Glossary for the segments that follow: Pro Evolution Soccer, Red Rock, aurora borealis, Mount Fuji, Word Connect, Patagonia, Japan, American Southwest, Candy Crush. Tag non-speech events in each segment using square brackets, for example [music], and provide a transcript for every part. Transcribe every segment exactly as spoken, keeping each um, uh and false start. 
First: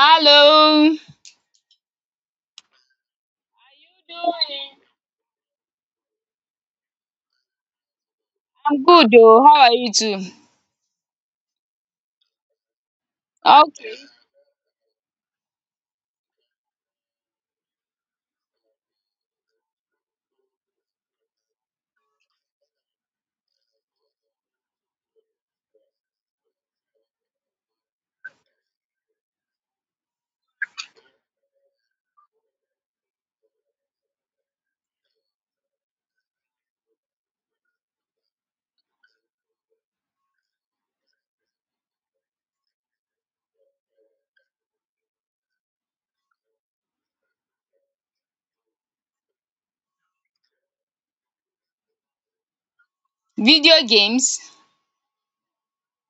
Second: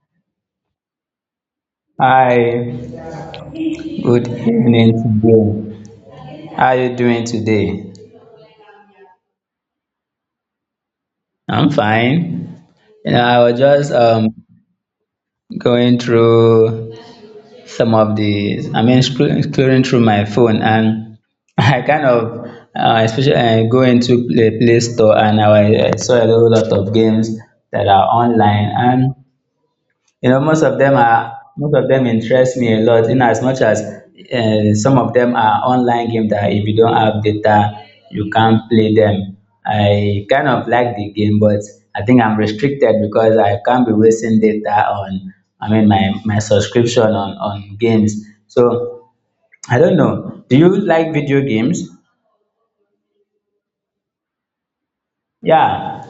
Hello. Doing? Hi, good evening to you. How are you doing today? I'm good oh. How are you too? I'm fine. You know, I was just Okay. um going through some of the, I mean, scro- scrolling through my phone, and [laughs] I kind of, uh, especially I go into the Play Store, and I, wa- I saw a whole lot of games that are online, and you know, most of them are most of them interest me a lot. In as much as uh, some of them are online game that if you don't have data, you can't play them. I kind of like the game, but I think I'm restricted because I can't be wasting data on. I mean, my my subscription on on games. So I don't know. Do you like video games? Video games? Yeah.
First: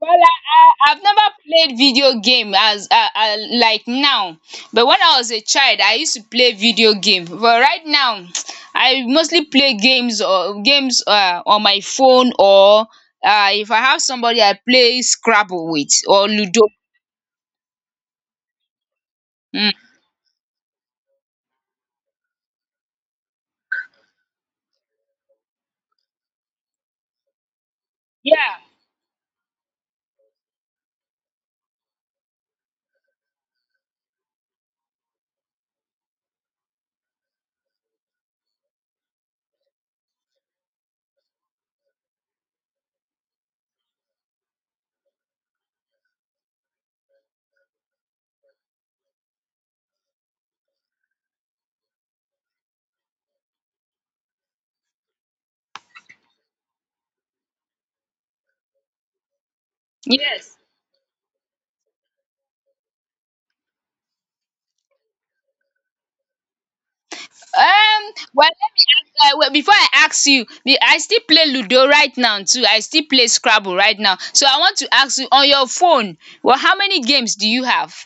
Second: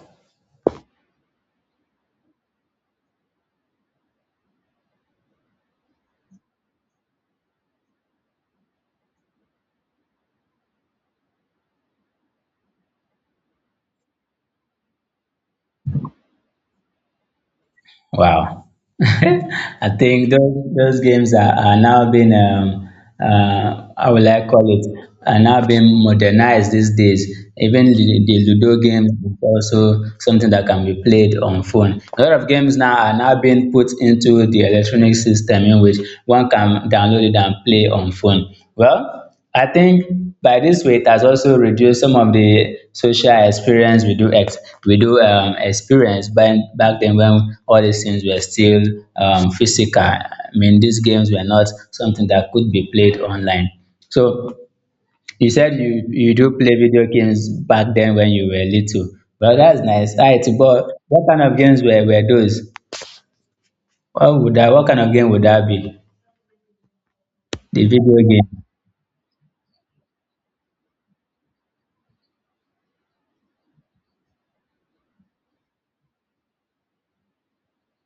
Well, I, I I've never played video game as uh, uh, like now. But when I was a child, I used to play video game. But right now, [tsk] I mostly play games or games uh, on my phone, or uh, if I have somebody I play Scrabble with or Ludo. Wow. [laughs] Mm. I think those, those games are, are now being, um, uh, how will I call it, are now being modernized these days. Even the, the Yeah. Ludo games is also something that can be played on phone. A lot of games now are now being put into the electronic system in which one can download it and play on phone. Well, I think by this way it has also reduced some of the social experience we do ex- we do um, experience back back then when all these things were still um, physical. I mean, these games were not something that could be played online. So you said you you do play video games back then when you were little. Well, that's nice. All right, Yes. but what kind of games were, were those? What would that? What kind of game would that be? The Um, video game. well, let me ask, uh, well, before I ask you, be- I still play Ludo right now too. I still play Scrabble right now. So I want to ask you on your phone, well, how many games do you have?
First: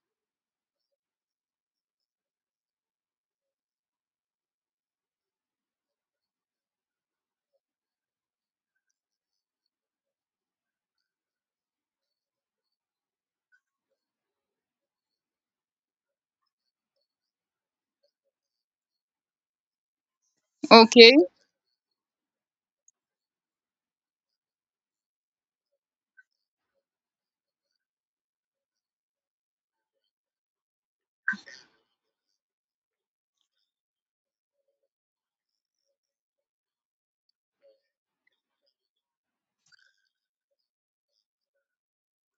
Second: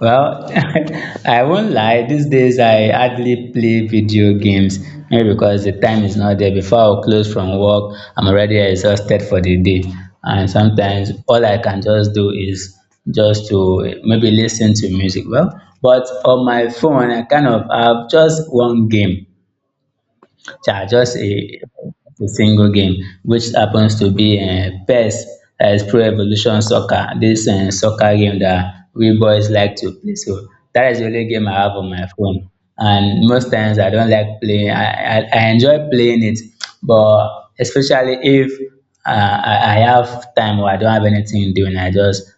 Well, [laughs] I won't lie. These days, I hardly play video games, maybe because the time is not there. Before I close from work, I'm already exhausted for the day. And sometimes all I can just do is just to maybe listen to music. Well, but on my phone, I kind of have just one game. Yeah, Okay. just a, a single game, which happens to be uh, P E S, that is Pro Evolution Soccer. This uh, soccer game that we boys like to play. So that is the only game I have on my phone. And most times I don't like playing. I, I, I enjoy playing it, but especially if uh, I, I have time or I don't have anything doing, I just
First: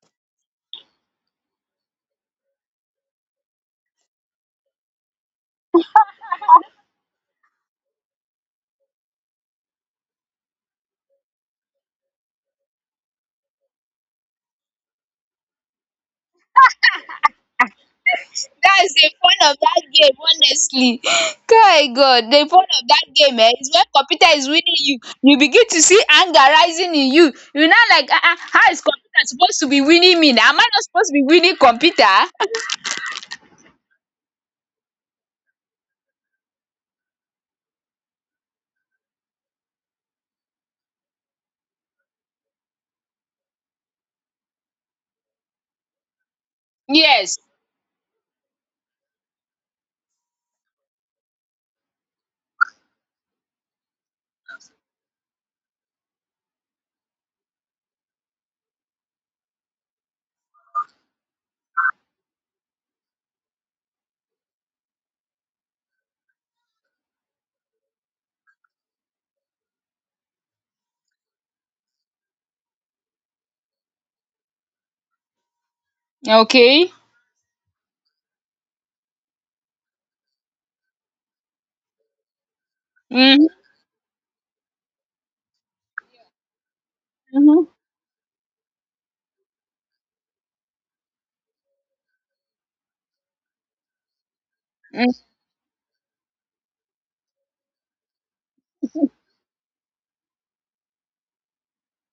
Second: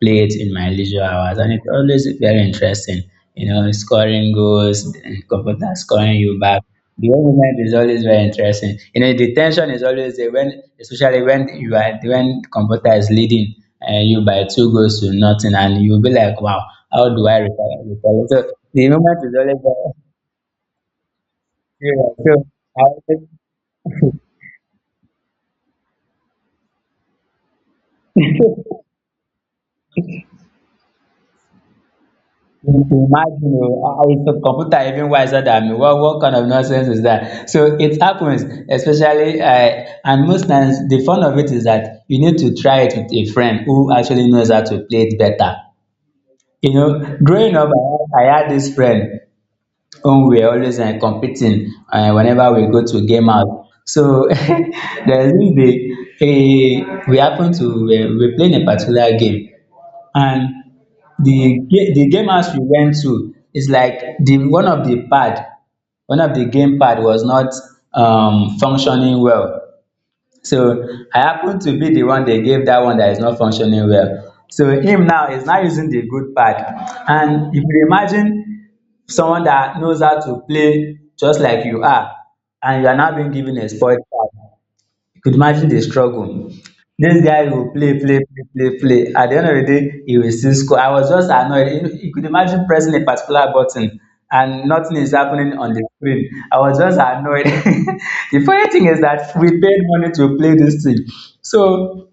play it in my leisure hours, and it's always very interesting. You know, scoring goals, and computer scoring you back. The whole moment is always very interesting. You know, the tension is always there when, especially when you are when computer is leading uh, you by two goals to nothing, and you'll be like, wow, how do I recover? recover? So the That's the moment is fun of always that very. game, honestly. [gasps] My [laughs] God, So the fun I of that game eh, is when computer is winning you. You begin to see anger rising in you. You're not like, ah, uh, how is computer supposed to be winning me now? Am I not supposed to be winning computer? imagine, oh, ah, it's a computer even wiser than me. What, what kind of nonsense is that? So it happens, especially, uh, and most times the fun of it is that you need to try it with a friend who actually knows how to play it better. You know, Yes. growing up, I, had- I had this friend whom we were always uh, competing uh, whenever we go to game out. So [laughs] there's this day, eh, we happened to, uh, we were playing a particular game, and the ga- the game house we went to is like, the one of the pad, one of the game pad was not um functioning well. So I happened to be the one they gave that one that is not functioning well. So him now is now using the good pad. Okay. And if you imagine someone that knows how to play just like you are, and you are now being Mm-hmm. given a spoiled pad, you could imagine the struggle. This guy will play, play, play, play, play. At the end of the day, he will still score. I was just annoyed. You you could imagine pressing a particular button and nothing is happening on the screen. I was just annoyed. [laughs] The funny thing is that we paid money to play this thing. So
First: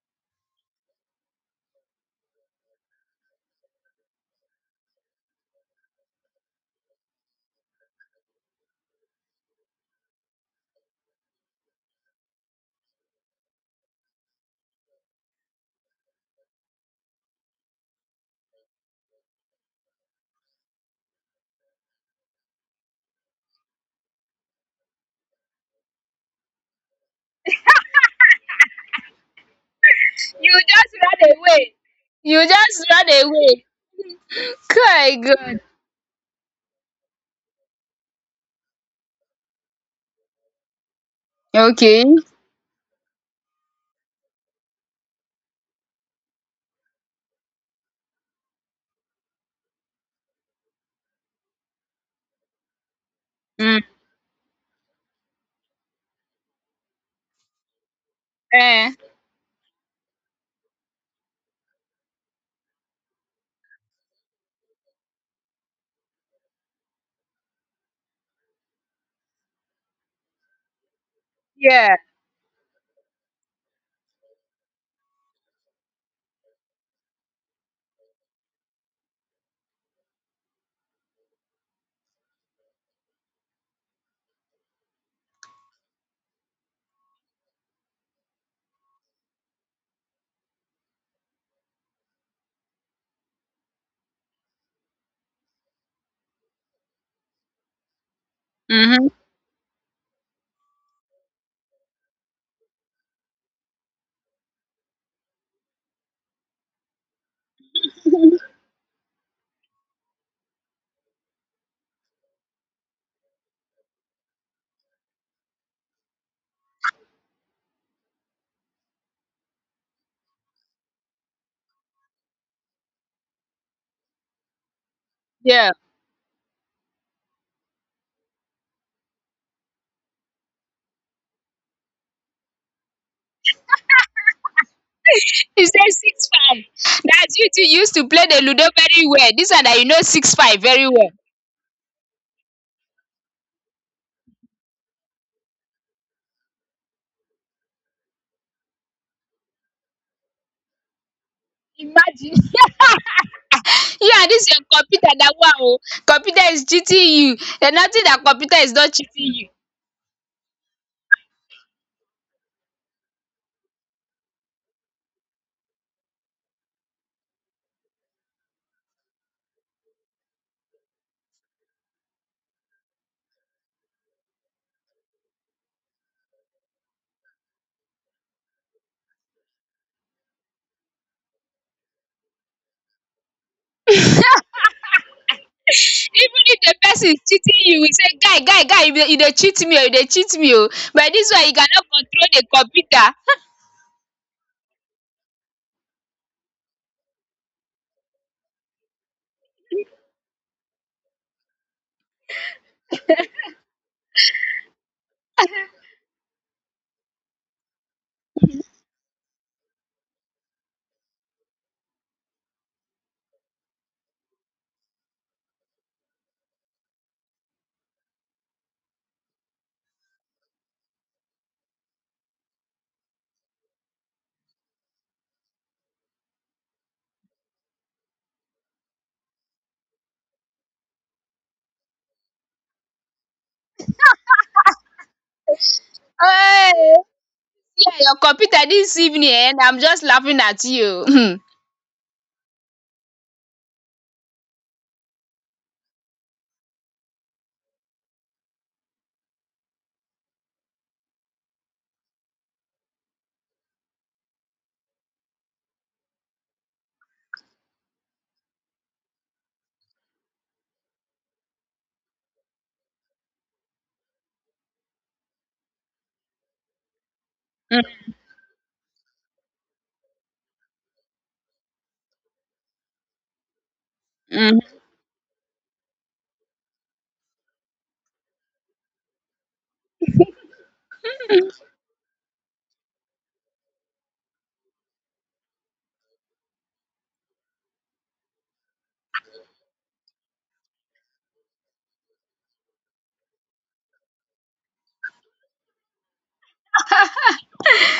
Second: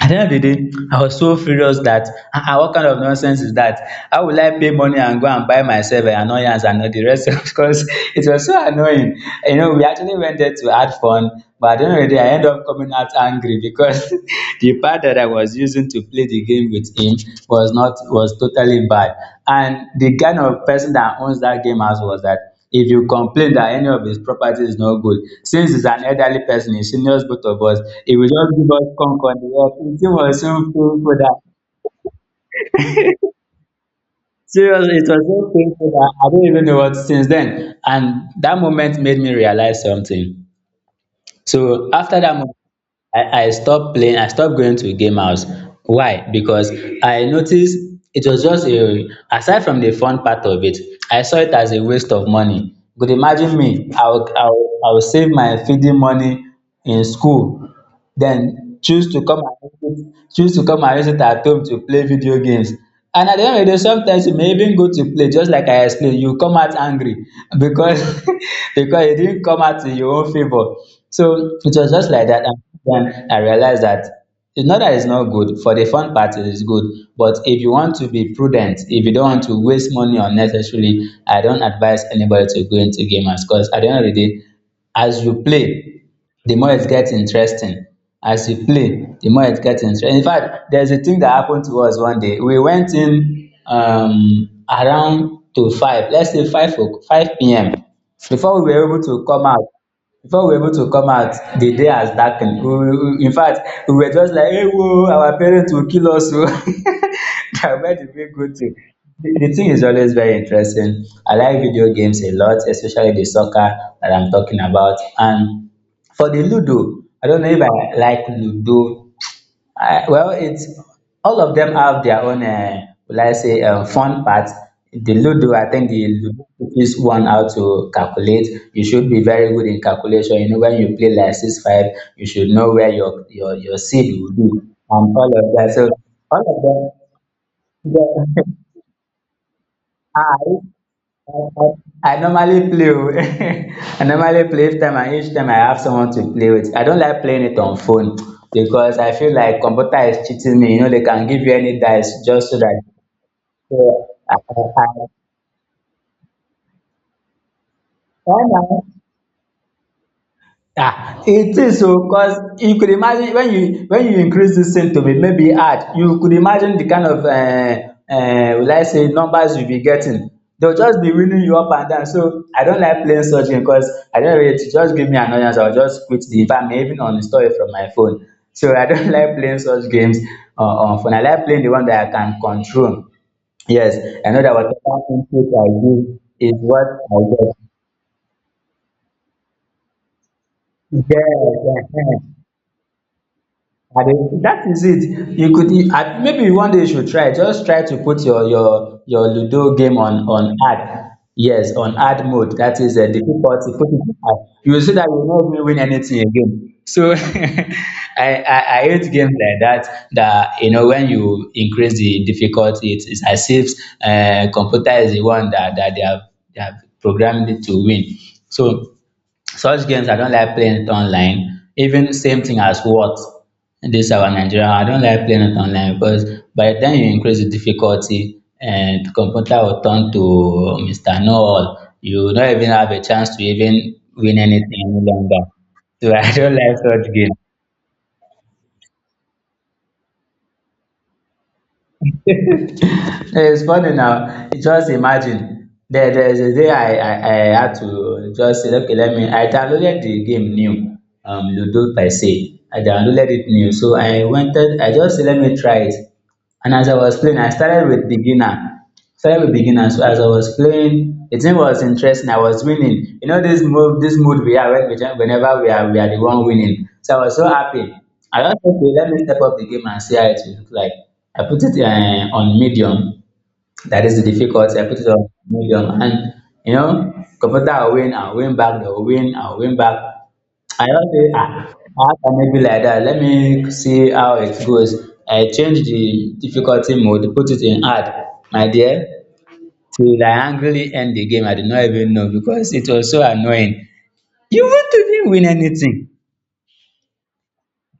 at the end of the day, I was so furious that ah ah what kind of nonsense is that? How will I pay money and go and buy myself an annoyance and all the rest [laughs] of course it was so annoying. You know, we actually went there to have fun, but at the end of the day I end up coming out angry because [laughs] the part that I was using to play the game with him was not was totally bad. And the kind of person that owns that game house was that if you complain that any of his property is not good. Since he's an elderly person, he seniors both of us, he will just give us conk on the head. It was so You just painful run away. You just run that away. [laughs] seriously, it Good, was so good. painful that I don't even know what since then. And that moment made me realize something. So Okay. after that moment, I, I stopped playing, I stopped going to game house. Why? Because I noticed it was just a, aside from the fun part of it, I saw it as a waste of money. But imagine Mm. me, I'll, I'll, I'll save my feeding money in school, then Eh. choose to come and use it choose to come and use it at home to play video games. And at the end of the day sometimes you may even go to play just like I explained. You come out angry because [laughs] because you didn't come out in your own favor. So it was Yeah. just like that, and then I realized that it's not that it's not good. For the fun part, it is good, but if you want to be prudent, if you don't want to waste money unnecessarily, I don't advise anybody to go into gamers, because at the end of the day, as you play, the more it gets interesting. As you play, the more it gets interesting. In fact, there's a thing that happened to us one day. We went in um, around to five, let's say five o- five p m. Before we were able Mm-hmm. to come out, before we were able to come out, the day has darkened. We, we, we- in fact, we were just like, "Hey, whoa, our parents will kill us!" o." [laughs] That where did we go to? The, the thing is always very interesting. I like video games a lot, especially the soccer that I'm talking about, and for the Ludo, I don't know if I like Ludo. I, well, it's all of them have their own, uh, will I say, uh, fun part. The Ludo, I Yeah. think the Ludo teaches one how to calculate. You should be very good in calculation. You know, when you play like six five, you should know where your your your seed will be and all of [laughs] You that. say So six five. all That's you two used to play of the them. Ludo [laughs] very well. This one that you know six I five very well. I normally play o. [laughs] I normally play each time, and each time I have someone to play with. I don't like playing it on phone because I feel like computer is cheating me. You know, they can give you any dice Imagine. just so [laughs] that. So, You and I, this your I, computer that wow. Computer is cheating you. And nothing that I, I computer is know. not cheating you. [laughs] Ah, it is o, cause you could imagine when you when you increase this thing to be maybe hard, you could imagine the kind of um um will I say numbers you be getting. They will just be winning you up and down. So I don't like playing such game cause I don't of just give me annoyance, I will just quit the if I may even uninstall it from my phone. So I don't [laughs] like playing such games on on phone. I like playing the one that I can control. Yes, I know that whatever input I give Even is if the what person I is get. cheating you, we say, guy, guy, guy, you dey you dey cheat me, oh, you dey cheat me, oh. Yes, But this one, you cannot eh, eh. control the computer. I dey that is it. You could you maybe one day you should try. Just try to put your your your Ludo game on on hard. Yes, on hard mode. That is a difficulty. Put it on hard. You will see that you will not even win anything again. So [laughs] I, I I hate games like that. That you know when you increase the difficulty, it is as if uh, computer is the one that that they have they have programmed it to win. So such games I don't like playing it online. Even same thing as what this our Nigeria, I don't like playing it online because by the time you increase the difficulty and the computer will turn to Mister Know-all, you don't even have a chance to even win anything any longer. So [laughs] I don't like Hey, such games. see your computer this evening eh, and I'm just laughing at you. [clears throat] [laughs] Eh, it's funny now. Just imagine. There, there's a day I, I, I had to just say, okay, let me. I downloaded the game new, um, Ludo per se. I downloaded it new. So I wanted, I just said, let me try it. And as I was playing, I started with beginner. Started with beginner. So as I was playing, the thing was interesting. I was winning. You know this move, this mood we are when we jump- whenever we are we are the one winning. So I was so Hmm. happy. I just said, okay, let me step up the game and see how it will look like. I put it uh, on medium. That is the Mm. difficulty. I put it on medium, and you know, computer will win. I win back. They will win. I win back. I just say ah, how can it be like that? Let me see how it goes. I change the difficulty mode, put it in hard, my dear. Till I angrily end the game, I did not even know because it was so annoying. You want to even win anything.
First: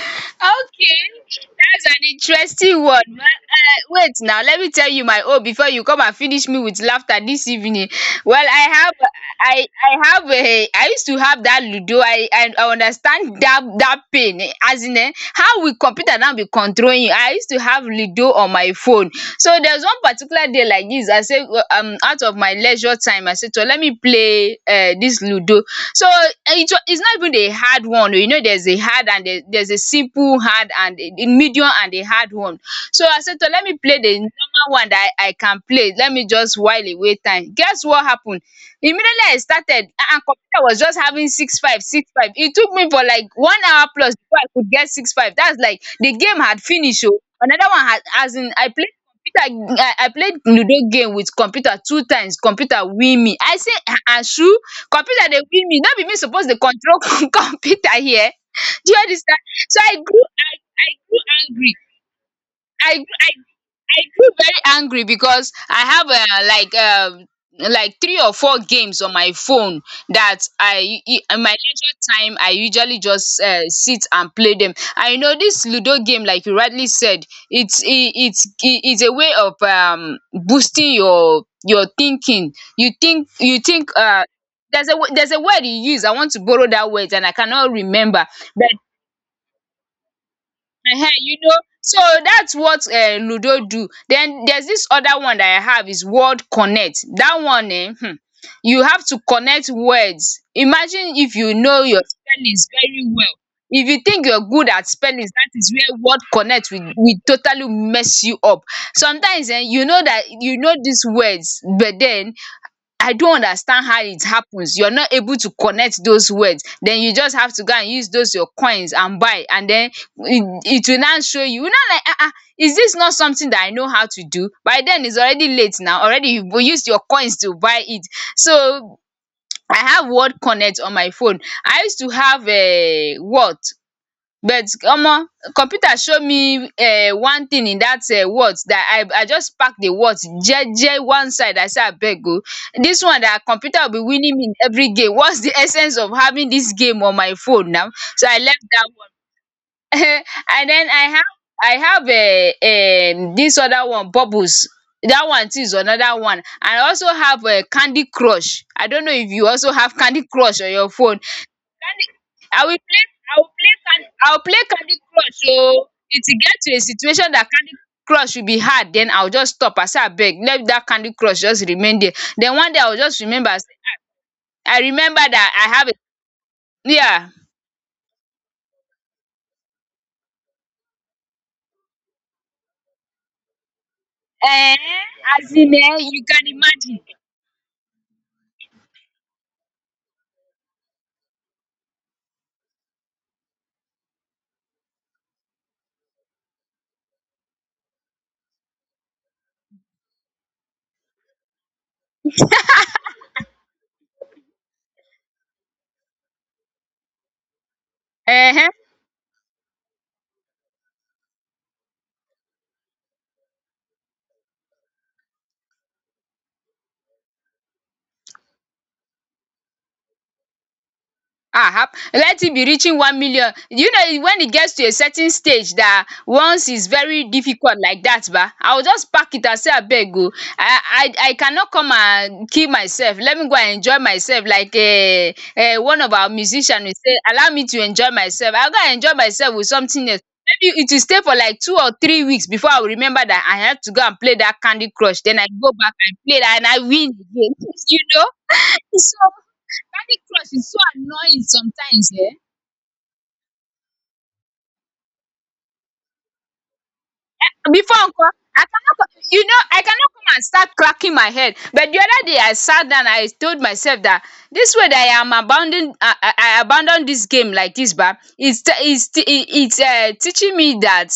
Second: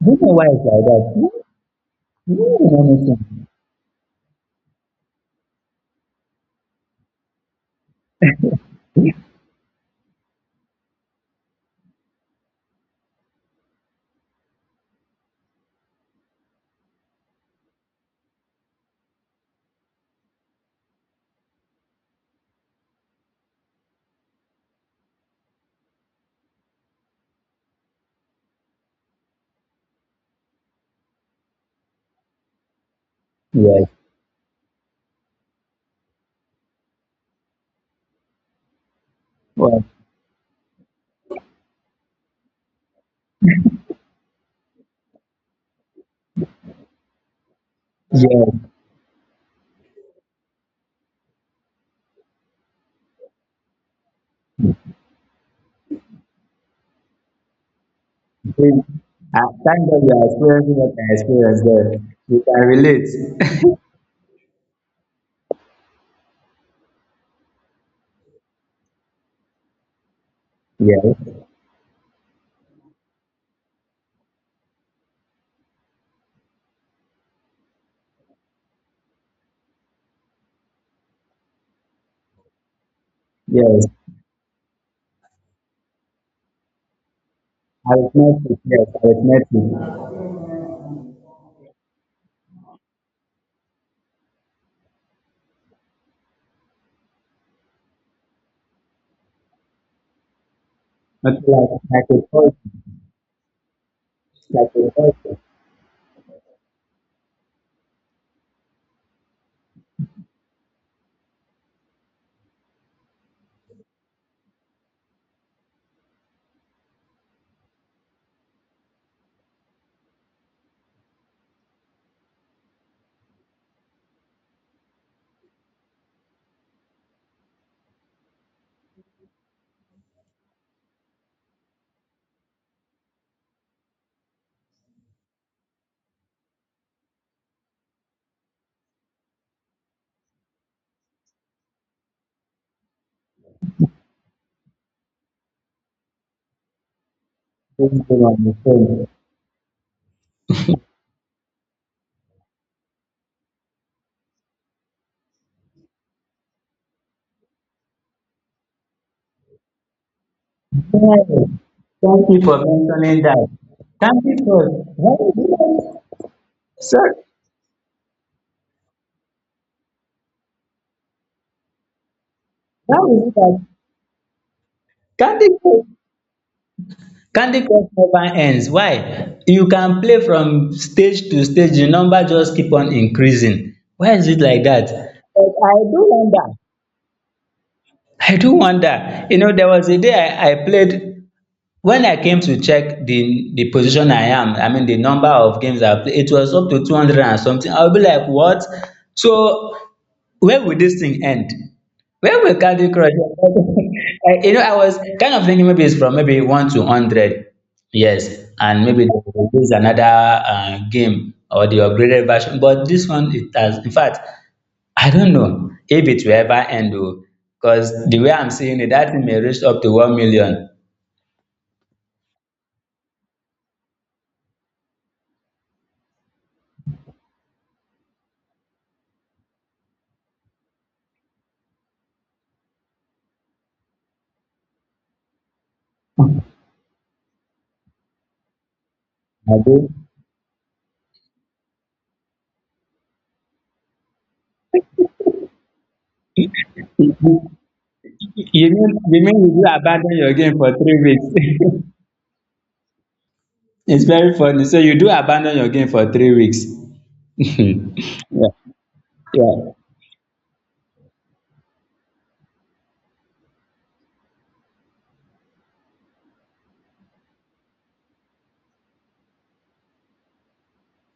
Do you know why it's like that? Okay, You that's an You won't interesting win one. Ma- anything. uh, wait now, let me tell you my own before you come and finish me with laughter this evening. Well, I have, I, I have a, I used to have that ludo. I, I, I understand that that pain. eh, As in, eh, how we computer now be controlling you. I used to have ludo on my phone. So there's one particular day like this. I say, um, out of my leisure time, I said, so let me play uh, this ludo. So eh, it it's not even a hard one. You know there's a hard and there there's a simple hard and a a medium and a hard one. So I said to let me Yes. play the normal one that I I can play, let me just while away time. Guess what happened? Immediately I started Well, a- and computer was just having six five six five. It took me for like one hour plus before I could get six five. That's like the game had finished. Oh, another one had, as yes. in, I played computer, I I played Ludo game with computer two times, computer win me. I say um ashu. Computer dey win me. No be me suppose dey control [laughs] computer here. See, Do you I understand? So thank I God you are grew I experiencing I what I grew experienced angry. there. You can I grew relate. I [laughs] I grew very angry because I have uh, like um like three or four games on my phone that I Yes, i- in my leisure time I usually just uh, sit and play them. I know this Ludo game, like you rightly said, it's i- it's i- it's a way of um boosting your your thinking. You think you yes. think uh. There's a, wo- there's a word you use. I want to borrow that word and I cannot remember. Arithmetic, yes, arithmetic. Not Ehen, you know, so that's what um ludo do. Then there's this other one that I have is word connect. That one, eh? Hmm, you have to connect words. Imagine like, if you know your like a spellings very well. If you think you're good like at a spellings, vessel that is where word connect will will totally mess you up. Sometimes um you know that you know these words, but then I don't understand how it happens. You're not able to connect those words. Then you just have to go and use those your coins and buy. And then it, it will now show you. You know, like, ah, uh is this not something that I know how to do? By then, it's already late now. Already, you used your coins to buy it. So, I have Word Connect on my phone. I used to have a what, but omo, computer show me um one thing in that um wort that I I just pack the wort jeje one side. I say abeg oo, this one that computer will be winning me in every game, whats the essence of having this game on my phone now? going So I on the left that phone. one. [laughs] And then I have I have um um this other one, bubbles. That one too is another one. And I also have um candy crush. I don't know if you also have candy crush on your phone. Yes. Candy, Thank you for I will mentioning play I that. will play can I Candy will Crush. play Candy Why is it Crush oo. that- It will get to a Sir, situation that Candy Crush will be hard, then I will just stop. I say abeg, let dat Candy Crush just remain there. Then one day I will how just is it remember, I that say, I remember Candy dat I Crush? have a, yeah. Candy Crush never ends. Why? You can play from stage to stage. The number just keep on increasing. Why is it like um that? But as in, I um do you can wonder. imagine. I do wonder. You know, there was a day I, I played when I came to check the the position I am, I mean the number of games I played, it was up to two hundred and something. I'll be like, what? So where will this thing end? Where will Candy Crush? [laughs] I- you know, I was kind of thinking maybe it's from maybe one to hundred, yes, um and maybe they will release another uh, game or the upgraded version. But this one, it has. In fact, I don't know if it will ever end, because the way I'm seeing it, that thing may reach up to one million. Ah, hap let it be reaching one million. You know, when it gets to a certain stage that once is very difficult like that ba, I will just pack it and say, "Abeg oh, I I I cannot come and kill myself. Let me go and enjoy myself." Like um um one of our musicians will say, "Allow me to enjoy myself." I'll go and enjoy myself with Okay. something else. Maybe it will stay for like two or three weeks before I will remember that I have to go and play that Candy Crush. Then I go back and play that and I win You, again, [laughs] you know. mean So you mean you do abandon Candy your Crush game for is so three annoying weeks? sometimes, eh? [laughs] It's very funny. So you do abandon your game for three weeks. [laughs] Before Uncle, Yeah, I cannot, co- you yeah, know, I cannot come and start cracking my head. But the other day, I sat down, I told myself that this way that I am abandoning, I, I, I abandon this game like this, but it's t- it's t- it- it's uh, teaching me that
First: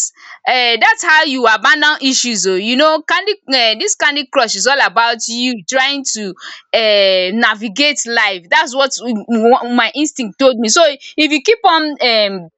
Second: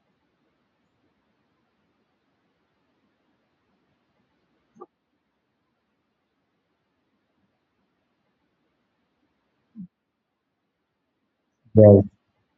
uh, that's how you abandon issues. Oh, you know, Candy, uh, this Candy Crush is all about you trying to uh, navigate life. That's what w- w- my instinct told me. So if you keep on yeah. um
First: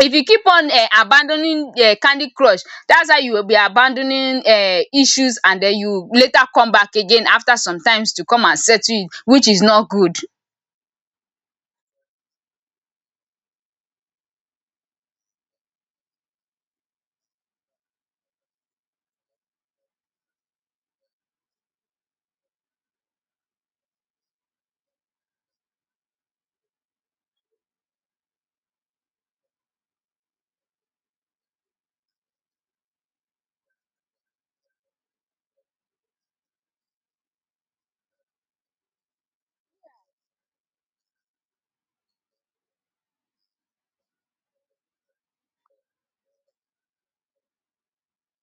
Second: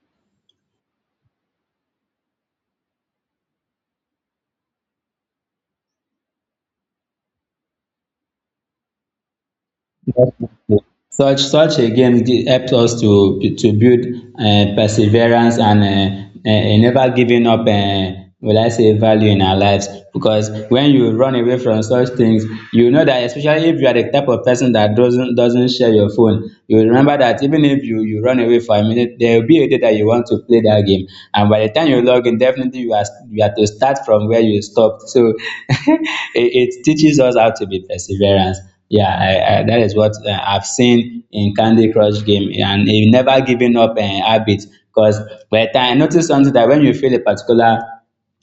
if you keep on uh, abandoning uh, Candy Crush, that's how you will be abandoning uh, issues, and then you later come back again after some times to come and settle it, which is not good. Yeah, Definitely. Such such a game gi- helps us to to build um perseverance and um um never giving up um will I say value in our lives because when you run away from such things you know that especially if you are the type of person that doesn't doesn't share your phone you remember that even if you you run away for a minute there will be a day that you want to play that game and by the time you log in definitely you are you are to start from where you stopped so [laughs] it, it teaches us how to be perseverance. Yeah, I, I, that is what uh, I've seen in Candy Crush game, and he never giving up an habit. Because by the time I noticed something that when you feel a particular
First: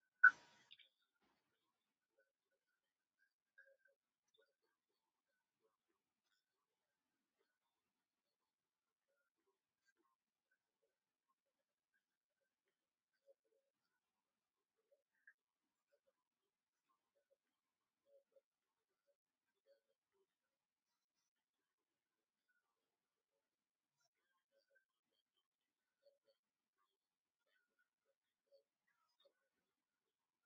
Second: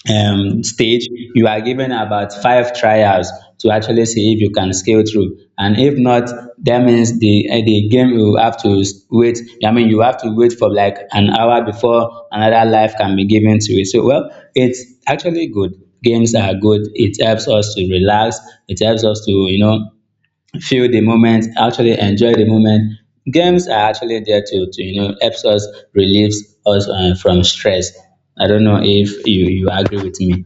um, stage, you are given about five trials to actually see if you can scale through. And if not, that means the eh, the game you have to s- wait. I mean, you have to wait for like an hour before another life can be given to it. So, well, it's actually good. Games are good. It helps us to relax. It helps us to you know feel the moment, actually enjoy the moment. Games are actually there to, to you know, helps us, relieves us uh, from stress. I don't know if you, you agree with me.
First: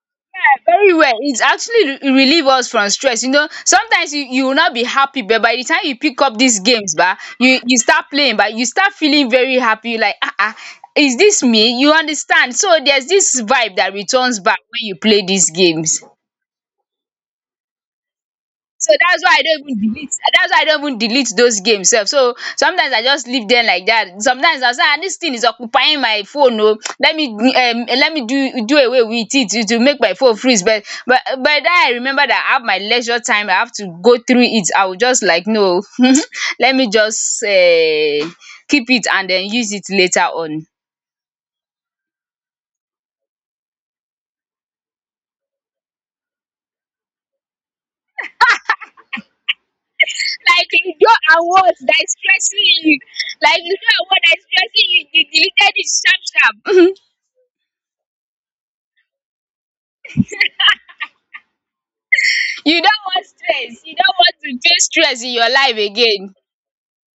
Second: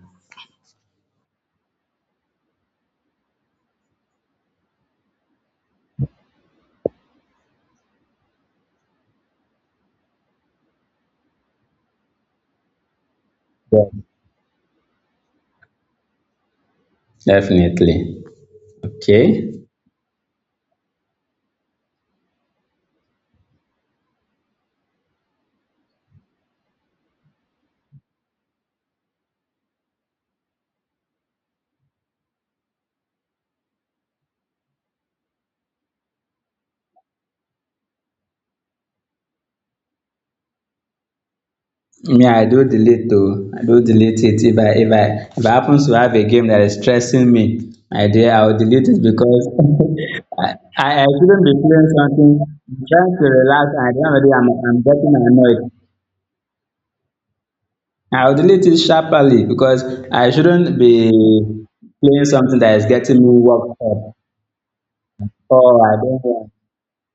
very well, it actually re- relieve us from stress. You know, sometimes you, you will not be happy, but by the time you pick up these games, bah, you you start playing, but you start feeling very happy. Like ah ah, is this me? You understand? So there's this vibe that returns back when you play these games. Definitely. So that's why I Okay. don't even delete. That's why I don't even delete those games sef. So sometimes I just leave them like that. Sometimes I'll say, ah, this thing is occupying my phone oh, let me um let me do do away with it to to make my phone freeze, but but by the time I remember that I have my leisure time I have to go through it, I will just like, no, [laughs] let me just um keep it and then use it later on. Me, I do delete though. I do delete it if I if I if I happens to have a game that is stressing me, my dear, I will delete it because [laughs] I, Like I I Ludo shouldn't be award playing that is something stressing you trying to like relax and Ludo at the end award of the day that is I'm, I'm stressing you getting you annoyed. deleted it sharp sharp. [laughs] I'll delete it sharply because I shouldn't be playing something that You is don getting want me worked stress, you up. don want to face stress in your life Oh, I don't again. want.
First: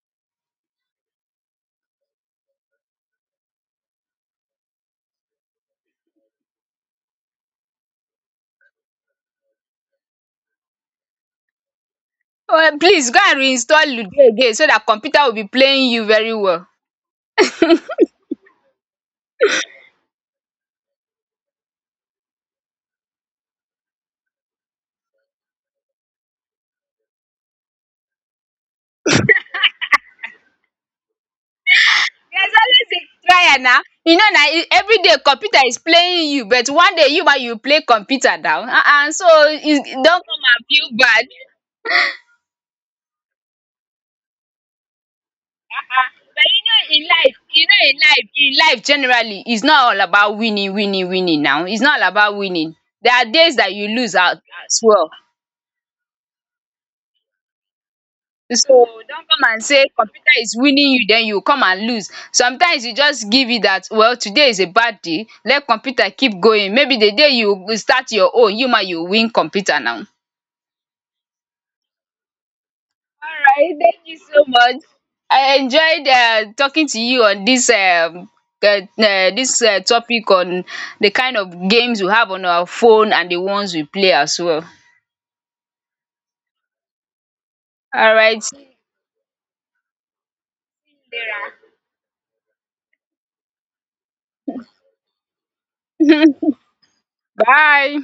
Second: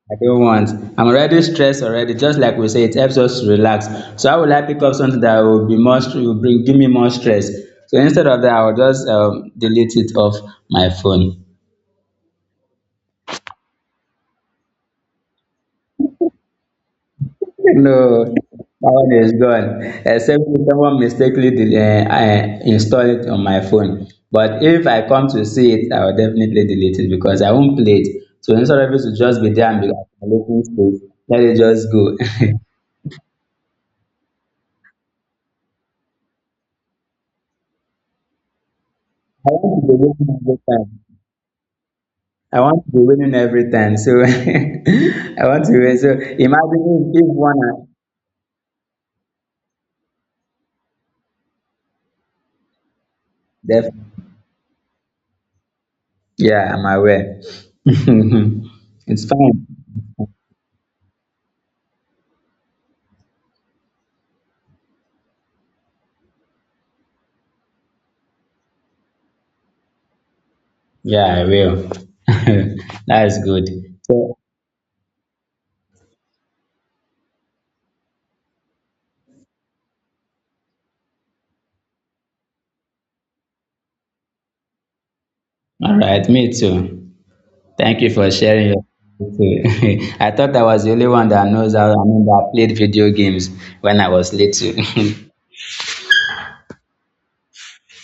I don't want. I'm already stressed already. Just like we say, it helps us to relax. So how will I pick up something that will be more stre- will bring give me more stress? So instead of that, I will just um, delete it off my phone. um please go and reinstall ludo again so dat computer will be playing you very well. No, that one is gone. Except if someone mistakenly del- eh, I install it on my phone. But if I come to see it, I will definitely delete it because I won't play it. So instead of it to just be there and be like looking space, let it just go. [laughs] There's always a trial na, you know na, everyday computer is playing you, but one day you ma you play computer now. um so I want you to be don winning come every and feel time. bad. I want to be winning every time. So [laughs] I want to win. um So but you know in imagine if, if life, you know one, in life, in life generally is not all about winning winning winning now, is not all about winning. There are days dat you def- lose out as well. yeah, I'm aware. [laughs] So It's don't come and fine. say computer is winning you then you come and lose. Sometimes you just give it that, well, today is a bad day, let computer keep going. Maybe the day you will start your own, you ma you win computer now. Yeah, I will. [laughs] That's Alright, good. thank you So, so much. I enjoyed um talking to you on this um um this um topic on the kind of games we have on our phone and the ones we play as well. all right, me too. Thank you for Alright, sharing see your. [laughs] I thought I was the only you one that knows how, I mean, that I played video games when I was little. later. [laughs] Bye.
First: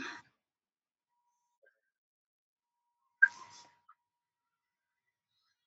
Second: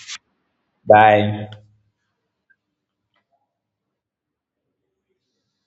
[laughs] Bye.